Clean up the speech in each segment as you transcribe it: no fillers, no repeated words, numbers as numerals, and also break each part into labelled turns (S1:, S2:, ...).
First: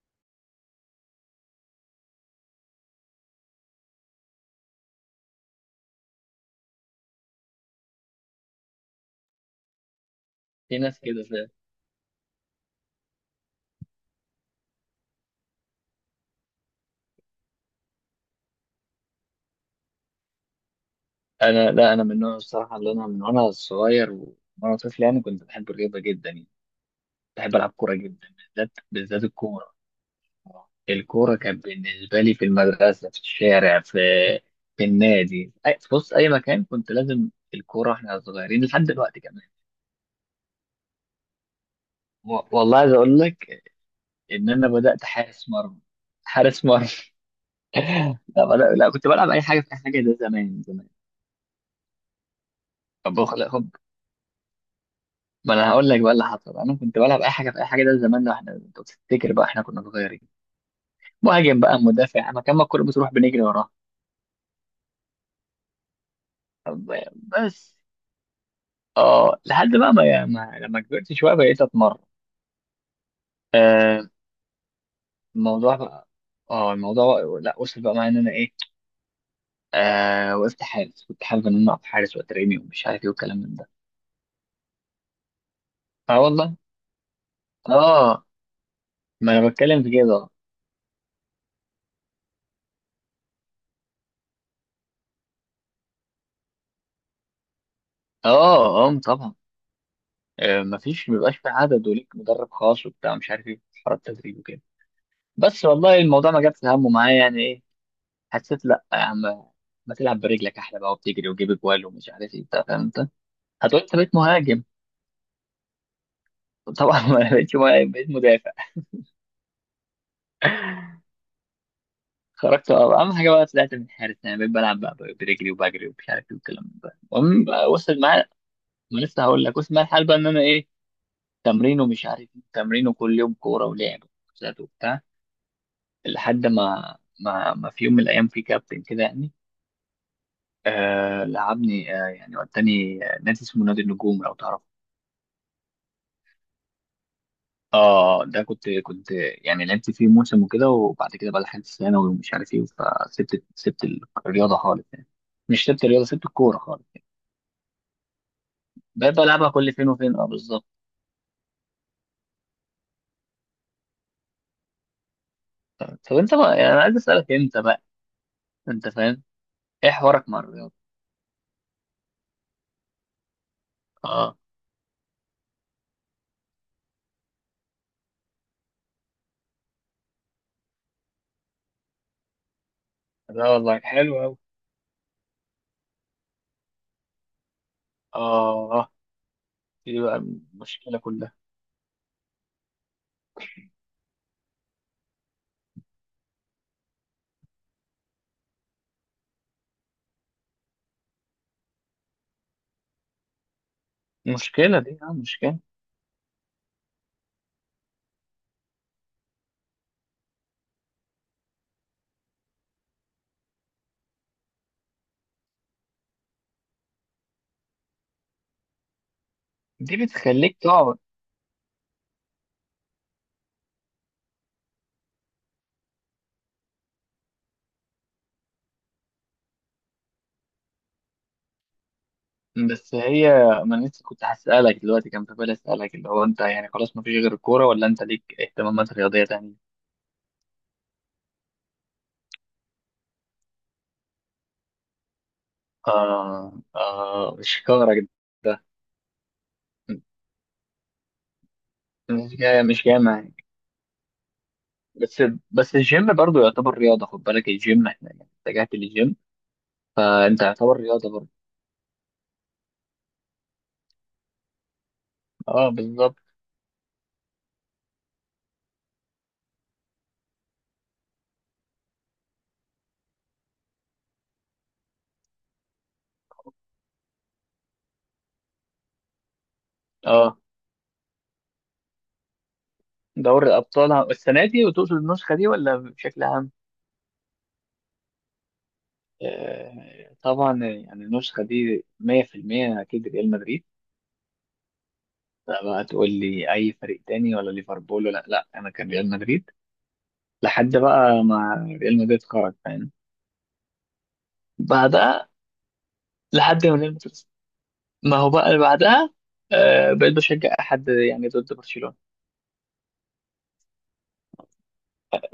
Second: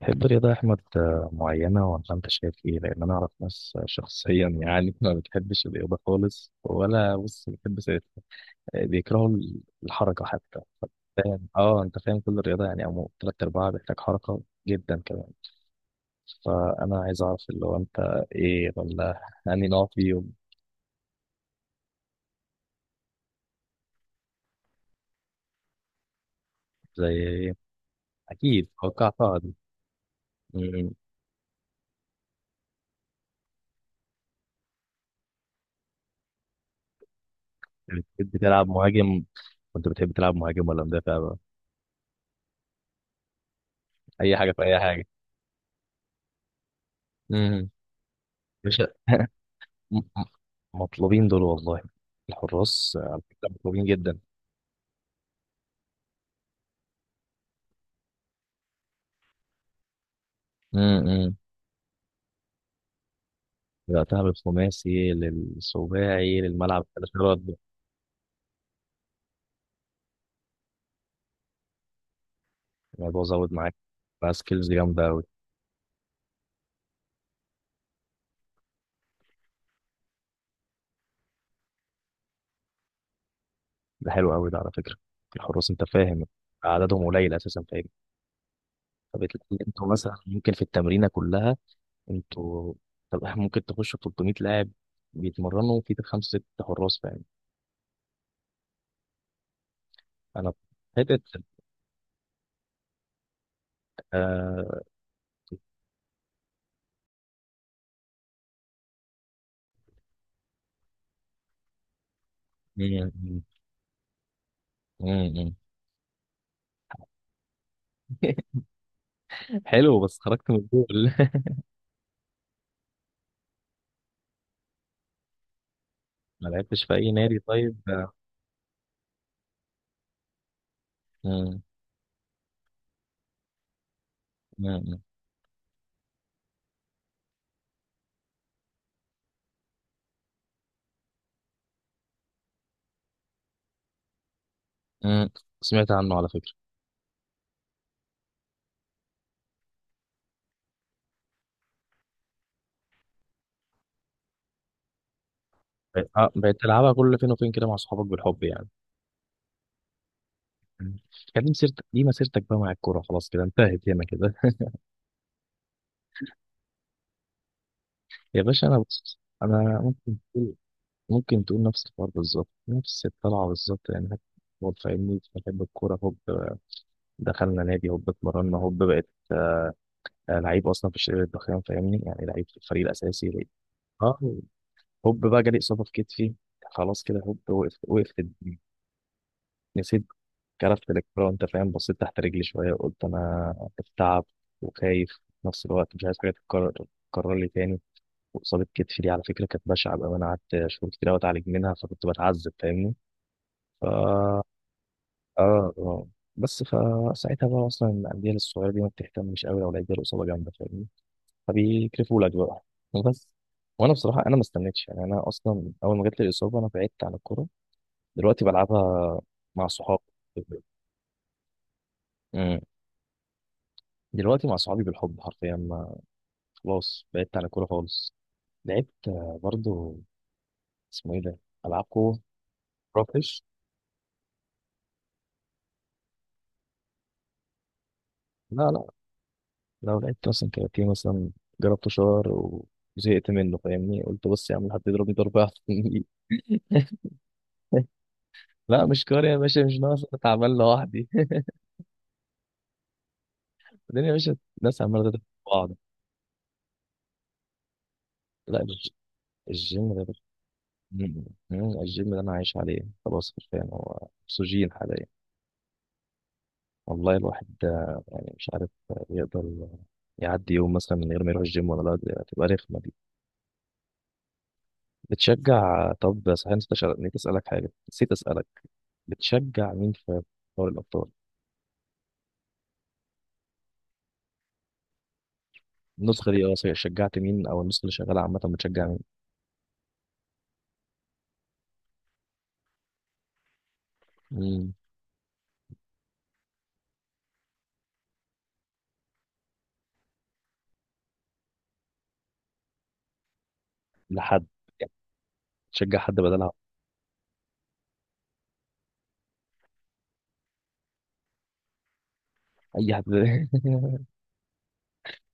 S1: تحب رياضة أحمد، معينة ولا أنت شايف إيه؟ لأن أنا أعرف ناس، شخصيا ما بتحبش الرياضة خالص. ولا بيكرهوا الحركة حتى.
S2: في ناس كده
S1: فاهم؟
S2: فعلا.
S1: أه، أنت فاهم كل الرياضة يعني أو تلات أرباعها بيحتاج حركة جدا كمان. فأنا عايز أعرف اللي هو أنت إيه ولا أنهي نوع فيهم؟
S2: انا لا انا من النوع الصراحه، اللي انا من وانا صغير وانا طفل، يعني كنت بحب الرياضه جدا يعني.
S1: زي إيه؟
S2: بحب العب كوره جدا،
S1: أكيد
S2: بالذات
S1: توقعتها دي.
S2: الكوره.
S1: م- م.
S2: الكوره كانت بالنسبه لي في المدرسه، في الشارع، في النادي. بص اي مكان كنت لازم الكوره، احنا
S1: بتحب
S2: صغيرين
S1: تلعب
S2: لحد دلوقتي
S1: مهاجم؟
S2: كمان.
S1: كنت بتحب تلعب مهاجم ولا مدافع بقى؟
S2: والله عايز اقول لك
S1: أي
S2: ان
S1: حاجة في
S2: انا
S1: أي
S2: بدات
S1: حاجة.
S2: حارس مرمى.
S1: مم. مش
S2: لا كنت بلعب اي حاجه في اي
S1: م-
S2: حاجه، ده
S1: م-
S2: زمان.
S1: مطلوبين دول والله. الحراس،
S2: طب
S1: على فكرة مطلوبين جدا.
S2: ما انا هقول لك بقى اللي حصل، انا كنت بلعب اي حاجه في اي حاجه، ده زمان، ده احنا انت تفتكر بقى احنا كنا صغيرين.
S1: امم
S2: مهاجم بقى، مدافع، مكان ما الكوره بتروح بنجري وراها.
S1: بدأتها بالخماسي للسباعي للملعب
S2: طب
S1: الثلاثي ده.
S2: بس اه لحد بقى ما لما كبرت شويه بقيت اتمرن.
S1: الموضوع زود معاك،
S2: آه
S1: بقى سكيلز جامدة أوي.
S2: الموضوع بقى، اه الموضوع لا وصل بقى معايا ان انا ايه، آه وقفت حارس، كنت حابب ان انا اقف حارس واترمي ومش عارف ايه والكلام من ده.
S1: ده حلو أوي ده على فكرة. الحراس أنت
S2: اه
S1: فاهم
S2: والله.
S1: عددهم قليل أساسا، فاهم؟
S2: اه ما انا
S1: فبتلاقي
S2: بتكلم
S1: أنتوا
S2: في
S1: مثلا
S2: كده.
S1: ممكن في التمرينة كلها، أنتوا، طب إحنا ممكن تخشوا 300 لاعب بيتمرنوا في خمسة ستة حراس، فاهم؟
S2: اه اه طبعا.
S1: أنا
S2: آه مفيش
S1: حتة
S2: مبيبقاش في عدد، وليك مدرب خاص وبتاع مش عارف ايه حوار التدريب وكده.
S1: آه...
S2: بس والله الموضوع ما جابش همه معايا يعني ايه، حسيت لا يا عم ما تلعب برجلك احلى بقى، وبتجري وتجيب اجوال ومش عارف ايه، انت فاهم.
S1: مم،
S2: انت
S1: مم،
S2: هتقول انت بقيت مهاجم.
S1: مم، مم.
S2: طبعا ما بقيتش مهاجم، بقيت مدافع.
S1: حلو، بس خرجت من الجول.
S2: خرجت بقى. اهم حاجه بقى طلعت من حارس، يعني بقيت بلعب بقى برجلي وبجري ومش عارف ايه
S1: ما
S2: والكلام
S1: لعبتش في
S2: ده.
S1: اي نادي
S2: المهم بقى
S1: طيب،
S2: وصل
S1: آه؟
S2: معايا. ما لسه هقول لك، وصل معايا الحال بقى ان انا ايه،
S1: مم.
S2: تمرين ومش عارف ايه، تمرين وكل يوم كوره ولعب وكوتشات
S1: مم.
S2: وبتاع. لحد ما ما في يوم من الايام في كابتن كده يعني، آه لعبني آه يعني وداني آه، نادي اسمه نادي النجوم لو تعرف.
S1: مم. سمعت عنه على فكره.
S2: اه ده كنت يعني لعبت فيه موسم وكده، وبعد كده بقى دخلت ثانوي ومش عارف ايه، فسبت الرياضه خالص يعني. مش سبت الرياضه، سبت
S1: بقيت
S2: الكوره خالص
S1: تلعبها
S2: يعني.
S1: كل فين وفين كده مع صحابك بالحب يعني.
S2: بقيت بلعبها كل فين وفين، اه بالظبط.
S1: مم. كان دي مسيرتك، دي مسيرتك بقى مع الكوره، خلاص كده انتهت هنا كده.
S2: طب انت بقى يعني انا عايز اسالك انت بقى،
S1: يا باشا انا،
S2: انت
S1: بص
S2: فاهم،
S1: انا
S2: ايه
S1: ممكن
S2: حوارك مع
S1: تقول،
S2: الرياضه.
S1: ممكن تقول نفس الحوار بالظبط، نفس الطلعه بالظبط يعني.
S2: اه
S1: هو فاهمني، بحب الكوره، هوب دخلنا نادي، هوب اتمرنا، هوب بقيت، لعيب اصلا في الشرير الضخام فاهمني، يعني لعيب في الفريق
S2: لا
S1: الاساسي.
S2: والله حلو
S1: اه،
S2: قوي.
S1: هوب بقى جالي اصابه في كتفي، خلاص كده هوب وقفت، وقفت.
S2: اه دي
S1: نسيت،
S2: بقى
S1: كرفت
S2: المشكله
S1: الكورة
S2: كلها.
S1: وأنت فاهم، بصيت تحت رجلي شوية، قلت أنا بتعب وخايف في نفس الوقت، مش عايز حاجة تتكرر، تتكرر لي تاني. وإصابة كتفي دي على فكرة كانت بشعة بقى، أنا قعدت شهور كتير أوي أتعالج منها، فكنت بتعذب فاهمني. ف
S2: المشكله دي اه مشكله،
S1: آه. بس فساعتها بقى أصلا الأندية الصغيرة دي ما بتهتمش أوي لو لقيت جاله إصابة جامدة فاهمني، فبيكرفوا لك بقى، وبس. وأنا بصراحة أنا ما استنيتش يعني، أنا أصلا أول ما جات لي الإصابة أنا بعدت عن الكورة. دلوقتي بلعبها مع
S2: دي
S1: صحابي،
S2: بتخليك تقعد.
S1: دلوقتي مع صحابي بالحب حرفيا. ما خلاص، بعدت عن الكورة خالص. لعبت، برضو، اسمه ايه ده، ألعاب قوة،
S2: بس هي،
S1: روكش.
S2: ما أنا لسه كنت هسألك دلوقتي، كان في بالي أسألك اللي هو أنت يعني خلاص ما فيش غير الكورة، ولا أنت ليك
S1: لا لا،
S2: اهتمامات رياضية تانية؟
S1: لو لعبت مثلا كاراتيه مثلا، جربته شهر وزهقت منه فاهمني. قلت بص يا عم، حد يضربني ضربة أحسن.
S2: آه آه شكارك ده،
S1: لا مش كاري يا باشا، مش ناقص أنا تعبان لوحدي.
S2: مش جاي معاك.
S1: الدنيا يا باشا، الناس عمالة تضرب
S2: بس
S1: في بعض.
S2: بس الجيم برضو يعتبر رياضة، خد بالك الجيم، احنا يعني
S1: لا
S2: اتجهت
S1: الج-
S2: للجيم،
S1: الجيم ده بس-
S2: فأنت يعتبر
S1: م-
S2: رياضة برضو.
S1: الجيم ده أنا عايش عليه خلاص، حرفيا هو أكسجين.
S2: اه بالظبط.
S1: والله الواحد، يعني مش عارف، يقدر يعدي يوم مثلا من غير ما يروح الجيم ولا لا، دي هتبقى رخمة دي. بتشجع، طب صحيح نسيت نسيت أسألك حاجة، نسيت أسألك بتشجع مين في
S2: اه
S1: دوري الأبطال؟
S2: دوري الأبطال السنة دي، وتقصد النسخة دي ولا بشكل
S1: النسخة دي
S2: عام؟
S1: اه صحيح، شجعت مين؟ أو النسخة اللي شغالة عامة بتشجع مين؟
S2: آه طبعا يعني النسخة دي 100% أكيد ريال مدريد.
S1: مم.
S2: لا بقى تقول لي اي فريق تاني، ولا ليفربول ولا لا، انا كان ريال مدريد لحد بقى ما ريال مدريد خرج فاهم،
S1: لحد يعني،
S2: بعدها
S1: تشجع حد بدلها.
S2: لحد ما ريال مدريد، ما هو بقى اللي بعدها آه بقيت بشجع احد يعني ضد برشلونة،
S1: أي حد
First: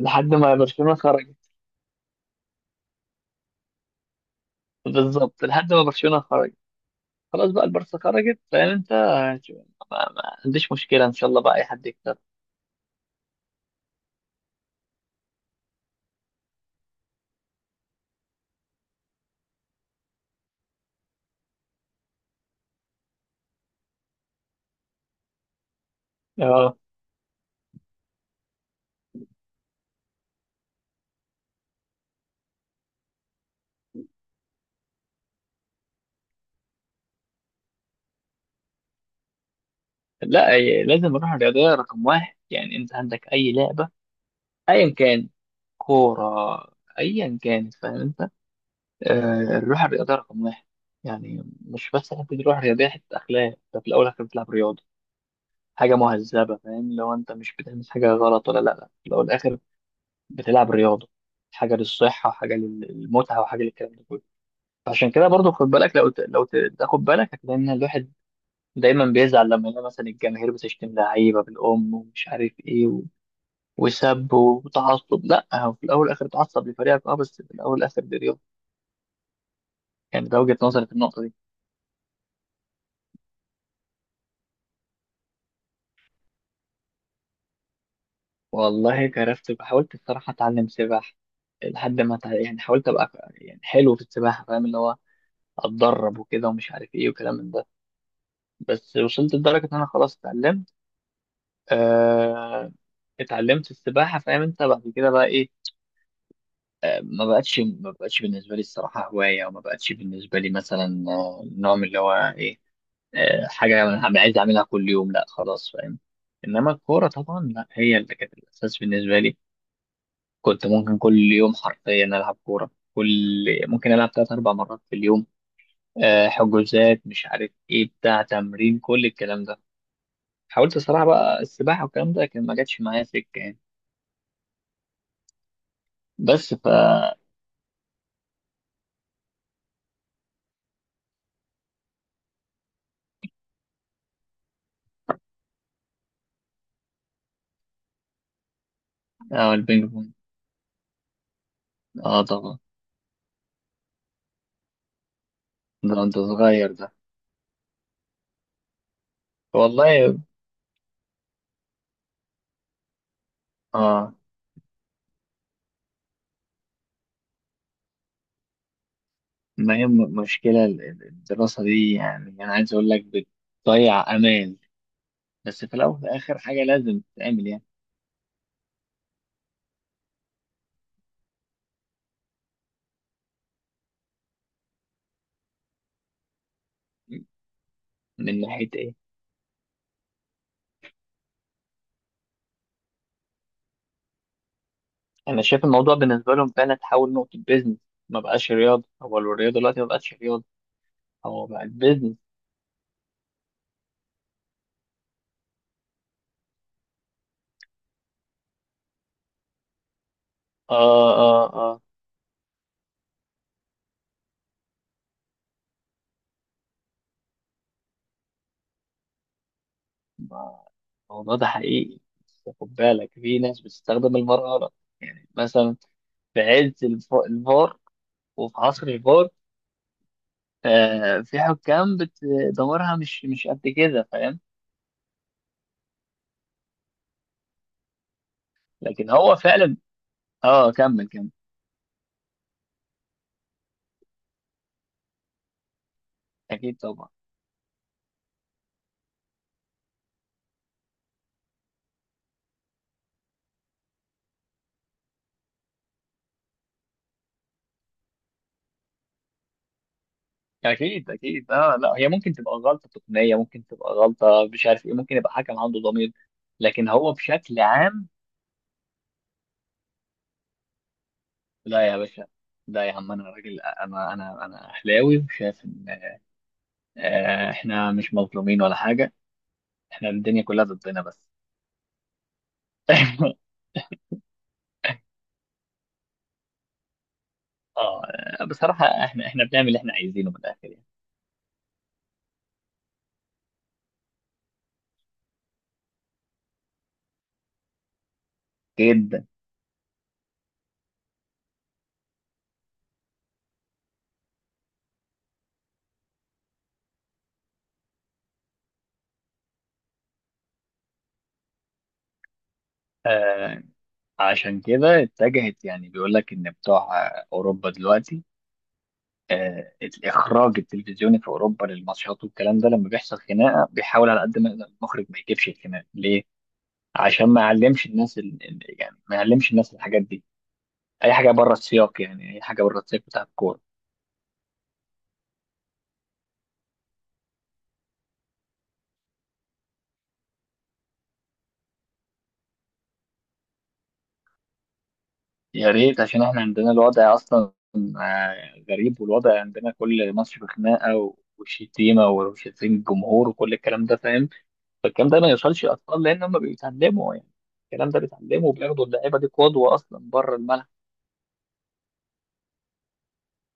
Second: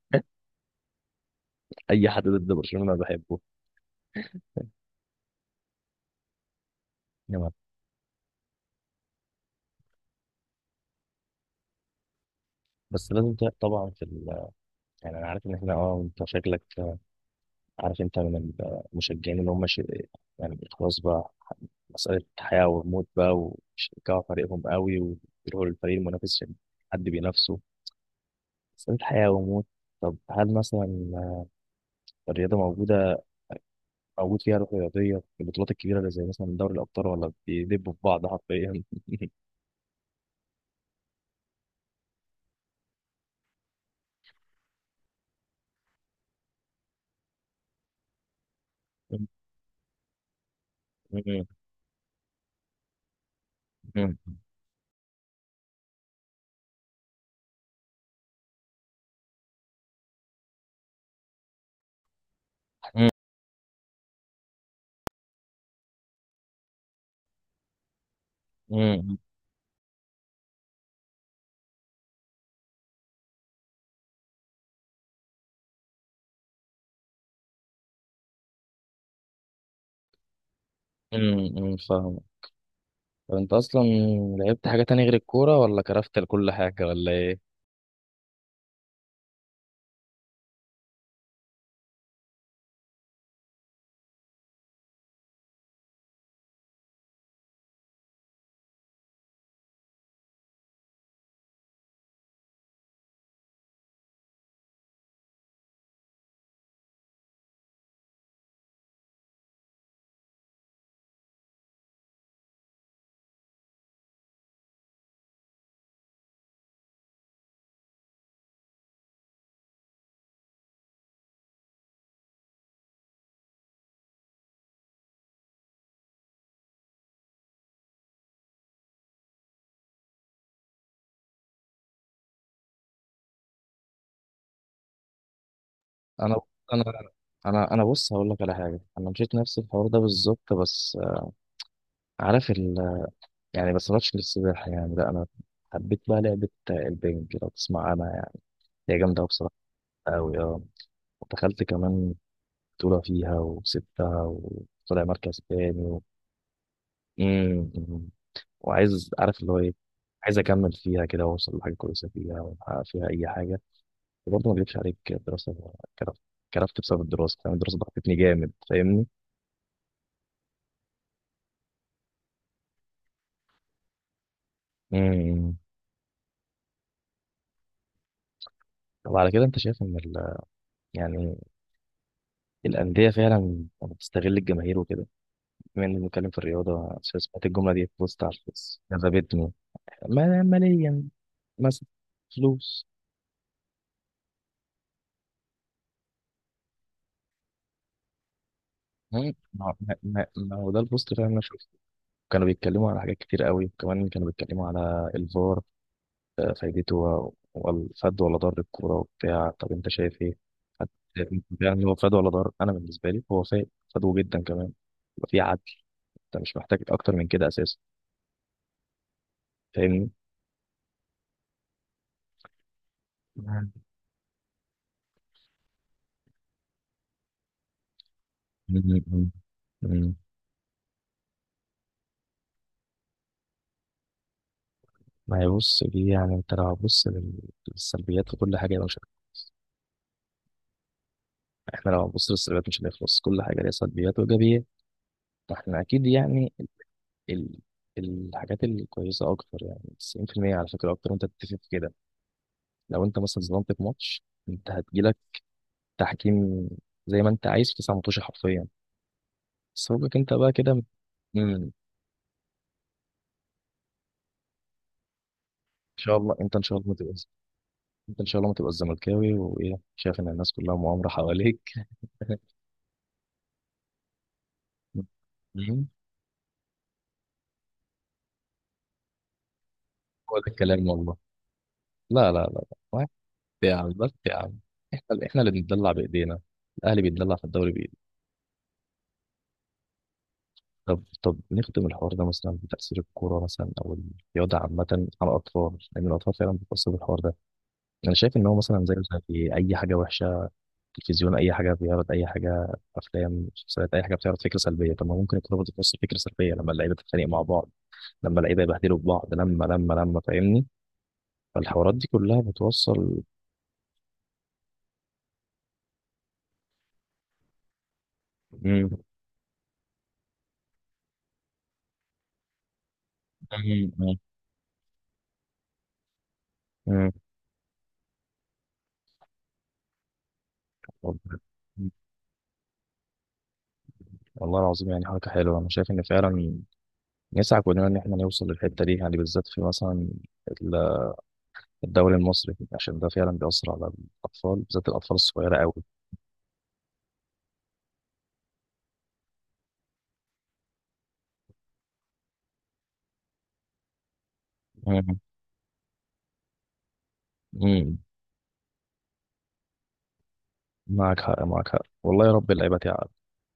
S2: لحد ما برشلونة خرجت.
S1: أي حد ضد برشلونة أنا بحبه.
S2: بالظبط لحد ما برشلونة خرجت،
S1: نعم.
S2: خلاص بقى البارسا خرجت فاهم انت، ما عنديش مشكلة، ان شاء الله بقى اي حد يكسب.
S1: بس لازم ت- طبعا في ال... يعني أنا عارف إن إحنا اه أنت شكلك، عارف أنت من المشجعين اللي هم ش... يعني خلاص بقى مسألة حياة وموت بقى، وشجعوا فريقهم قوي ويروحوا للفريق المنافس عشان
S2: اه
S1: حد بينافسه، مسألة حياة وموت. طب هل مثلا الرياضة موجودة، موجود فيها روح رياضية في البطولات الكبيرة اللي زي مثلا دوري الأبطال، ولا بيدبوا في بعض حرفيا؟
S2: لا لازم نروح الرياضية رقم واحد، يعني انت عندك اي لعبة ايا كان، كورة ايا كانت فاهم انت، آه، الروح الرياضية رقم واحد. يعني مش بس حتة الروح الرياضية، حتة أخلاق. أنت في الأول والآخر بتلعب رياضة، حاجة مهذبة فاهم، لو أنت مش بتعمل حاجة غلط ولا لأ، في الأول والآخر بتلعب رياضة، حاجة للصحة وحاجة للمتعة، وحاجة للكلام ده كله. عشان كده برضو خد بالك، لو تاخد بالك هتلاقي إن الواحد دايما بيزعل لما يلاقي مثلا الجماهير بتشتم لعيبة بالأم ومش عارف إيه و... وسب وتعصب، لأ هو في الأول والآخر تعصب لفريقك أه، بس في الأول والآخر دي رياضة يعني. ده وجهة نظري في النقطة دي.
S1: فاهم. طب أنت أصلا لعبت حاجة تانية غير الكورة ولا كرفت لكل حاجة ولا إيه؟
S2: والله جربت، حاولت الصراحة أتعلم سباحة لحد ما يعني حاولت أبقى يعني حلو في السباحة فاهم، اللي هو أتدرب وكده ومش عارف إيه وكلام من ده، بس وصلت لدرجة إن أنا خلاص اتعلمت، آه... اتعلمت السباحة فاهم أنت. بعد كده بقى إيه، آه... ما بقتش بالنسبة لي الصراحة هواية، وما بقتش بالنسبة لي مثلا آه، نوع من اللي هو إيه، آه... حاجة أنا عايز أعملها كل يوم، لا خلاص فاهم. إنما الكورة طبعا لا هي اللي كانت الأساس بالنسبة لي. كنت ممكن كل يوم حرفيا ألعب كورة كل، ممكن ألعب تلات أربع مرات في اليوم، آه، حجوزات مش عارف إيه بتاع تمرين كل الكلام ده. حاولت الصراحة بقى السباحة والكلام ده، لكن ما جاتش معايا سكة يعني.
S1: أنا
S2: بس ف
S1: أنا أنا بص هقول لك على حاجة، أنا مشيت نفس الحوار ده بالظبط، بس عارف، يعني بس ماتش للسباحة يعني. لا أنا حبيت بقى لعبة البنج لو تسمع عنها يعني، هي جامدة أوي بصراحة.
S2: اه البينج بونج.
S1: أوي أه، ودخلت كمان
S2: اه طبعا.
S1: بطولة فيها وكسبتها وطلع مركز تاني
S2: ده
S1: و...
S2: انت صغير ده.
S1: مم، مم. وعايز عارف اللي هو إيه،
S2: والله
S1: عايز أكمل فيها كده وأوصل لحاجة كويسة فيها وأحقق فيها أي حاجة.
S2: اه.
S1: وبرضه ما أكدبش عليك، الدراسة كرفت، كرفت بسبب الدراسة فاهم. الدراسة ضغطتني جامد فاهمني.
S2: ما هي مشكلة الدراسة دي، يعني أنا عايز أقول لك بتضيع أمان،
S1: مم.
S2: بس في الأول وفي الآخر حاجة لازم تتعمل يعني.
S1: طب على كده أنت شايف إن ال... يعني الأندية فعلا بتستغل الجماهير وكده، بما اني بنتكلم في الرياضه سمعت الجمله دي في بوست على
S2: من ناحية
S1: الفيس
S2: إيه؟
S1: جذبتني. ماليا مثلا، فلوس.
S2: انا شايف الموضوع بالنسبه لهم فعلا تحول نقطه بيزنس. ما بقاش رياضه، هو
S1: هم؟
S2: الرياضه
S1: ما
S2: دلوقتي ما
S1: ما-
S2: بقتش
S1: ما-
S2: رياضه،
S1: ما هو ده البوست فعلا انا
S2: هو بقت
S1: شفته.
S2: بيزنس.
S1: كانوا بيتكلموا على حاجات كتير قوي، وكمان كانوا بيتكلموا على الفار، فايدته والفاد ولا ضر الكوره وبتاع، طب انت شايف ايه؟
S2: اه
S1: هت-
S2: اه اه.
S1: يعني هو فاد ولا ضر؟ انا بالنسبه لي هو فاد، فادو جدا كمان. يبقى في عدل، انت مش محتاج اكتر من كده اساسا فاهمني؟
S2: ما- الموضوع ده حقيقي، بس خد بالك في ناس
S1: مم.
S2: بتستخدم المرأة غلط. يعني مثلا في عز الفار وفي عصر الفار،
S1: مم. مم.
S2: آه في حكام دمارها مش مش قد كده فاهم.
S1: ما هي بص دي يعني انت لو هتبص للسلبيات وكل حاجه، مش
S2: لكن هو فعلا اه، كمل كمل.
S1: احنا لو هنبص للسلبيات مش هنخلص، كل حاجه ليها سلبيات وايجابيات. فاحنا اكيد يعني ال...
S2: اكيد طبعا.
S1: ال- الحاجات الكويسه اكتر، يعني 90% على فكره اكتر، وانت تتفق في كده. لو انت مثلا ظلمت في ماتش، انت هتجيلك تحكيم زي ما انت عايز في تسع ماتش حرفيا، بس فوقك انت بقى كده.
S2: اكيد اكيد
S1: امم، ان
S2: اه، لا هي ممكن تبقى غلطه تقنيه، ممكن تبقى غلطه مش عارف ايه، ممكن يبقى حكم عنده ضمير،
S1: شاء الله انت، ان شاء الله
S2: لكن
S1: ما
S2: هو
S1: تبقاش،
S2: بشكل عام.
S1: انت ان شاء الله ما تبقى الزملكاوي وايه شايف ان الناس كلها مؤامره حواليك.
S2: لا يا باشا، لا يا عم، انا راجل، انا اهلاوي، وشايف ان
S1: مم.
S2: آه، احنا مش مظلومين ولا حاجه، احنا
S1: هو
S2: الدنيا
S1: ده
S2: كلها
S1: الكلام
S2: ضدنا
S1: والله.
S2: بس.
S1: لا لا لا. لا. يا عم بس يا عم، احنا احنا اللي بنتدلع بايدينا، الاهلي بيتدلع في الدوري بايده.
S2: اه بصراحه احنا بنعمل اللي احنا عايزينه من الاخر يعني.
S1: طب طب نختم الحوار ده مثلا بتاثير الكوره مثلا او الرياضه عامه على الاطفال، لان الاطفال فعلا بتاثر بالحوار ده. انا شايف ان هو مثلا زي،
S2: جدا
S1: زي اي حاجه وحشه، تلفزيون اي حاجه بيعرض، اي حاجه افلام مسلسلات اي حاجه بتعرض فكره سلبيه، طب ما ممكن الكوره برضه توصل فكره سلبيه لما اللعيبه تتخانق مع بعض، لما اللعيبه يبهدلوا في بعض، لما فاهمني، فالحوارات دي كلها بتوصل.
S2: آه. عشان كده اتجهت، يعني بيقول لك ان بتوع آه، اوروبا دلوقتي،
S1: امم،
S2: آه، الاخراج التلفزيوني في اوروبا للماتشات والكلام ده، لما بيحصل خناقه بيحاول على قد ما يقدر المخرج ما يجيبش الخناقه. ليه؟ عشان ما يعلمش الناس يعني ما يعلمش الناس الحاجات دي، اي حاجه
S1: امم.
S2: بره السياق، يعني اي حاجه بره السياق بتاع الكوره.
S1: والله العظيم يعني حركة حلوة، أنا شايف إن فعلا نسعى كلنا إن إحنا نوصل للحتة دي، يعني بالذات في مثلا ال- الدوري المصري، عشان ده فعلا بيأثر على الأطفال، بالذات الأطفال الصغيرة
S2: يا
S1: أوي.
S2: ريت، عشان احنا عندنا الوضع اصلا آه، غريب، والوضع عندنا كل ماتش بخناقه و... وشتيمه وشتيم الجمهور وكل الكلام ده فاهم. فالكلام
S1: مم.
S2: ده ما يوصلش للاطفال، لان هم بيتعلموا يعني، الكلام
S1: مم.
S2: ده بيتعلموا، وبياخدوا اللعيبه دي قدوه اصلا بره الملعب.
S1: معك حق، معك حق والله، يا رب اللعيبة تعب.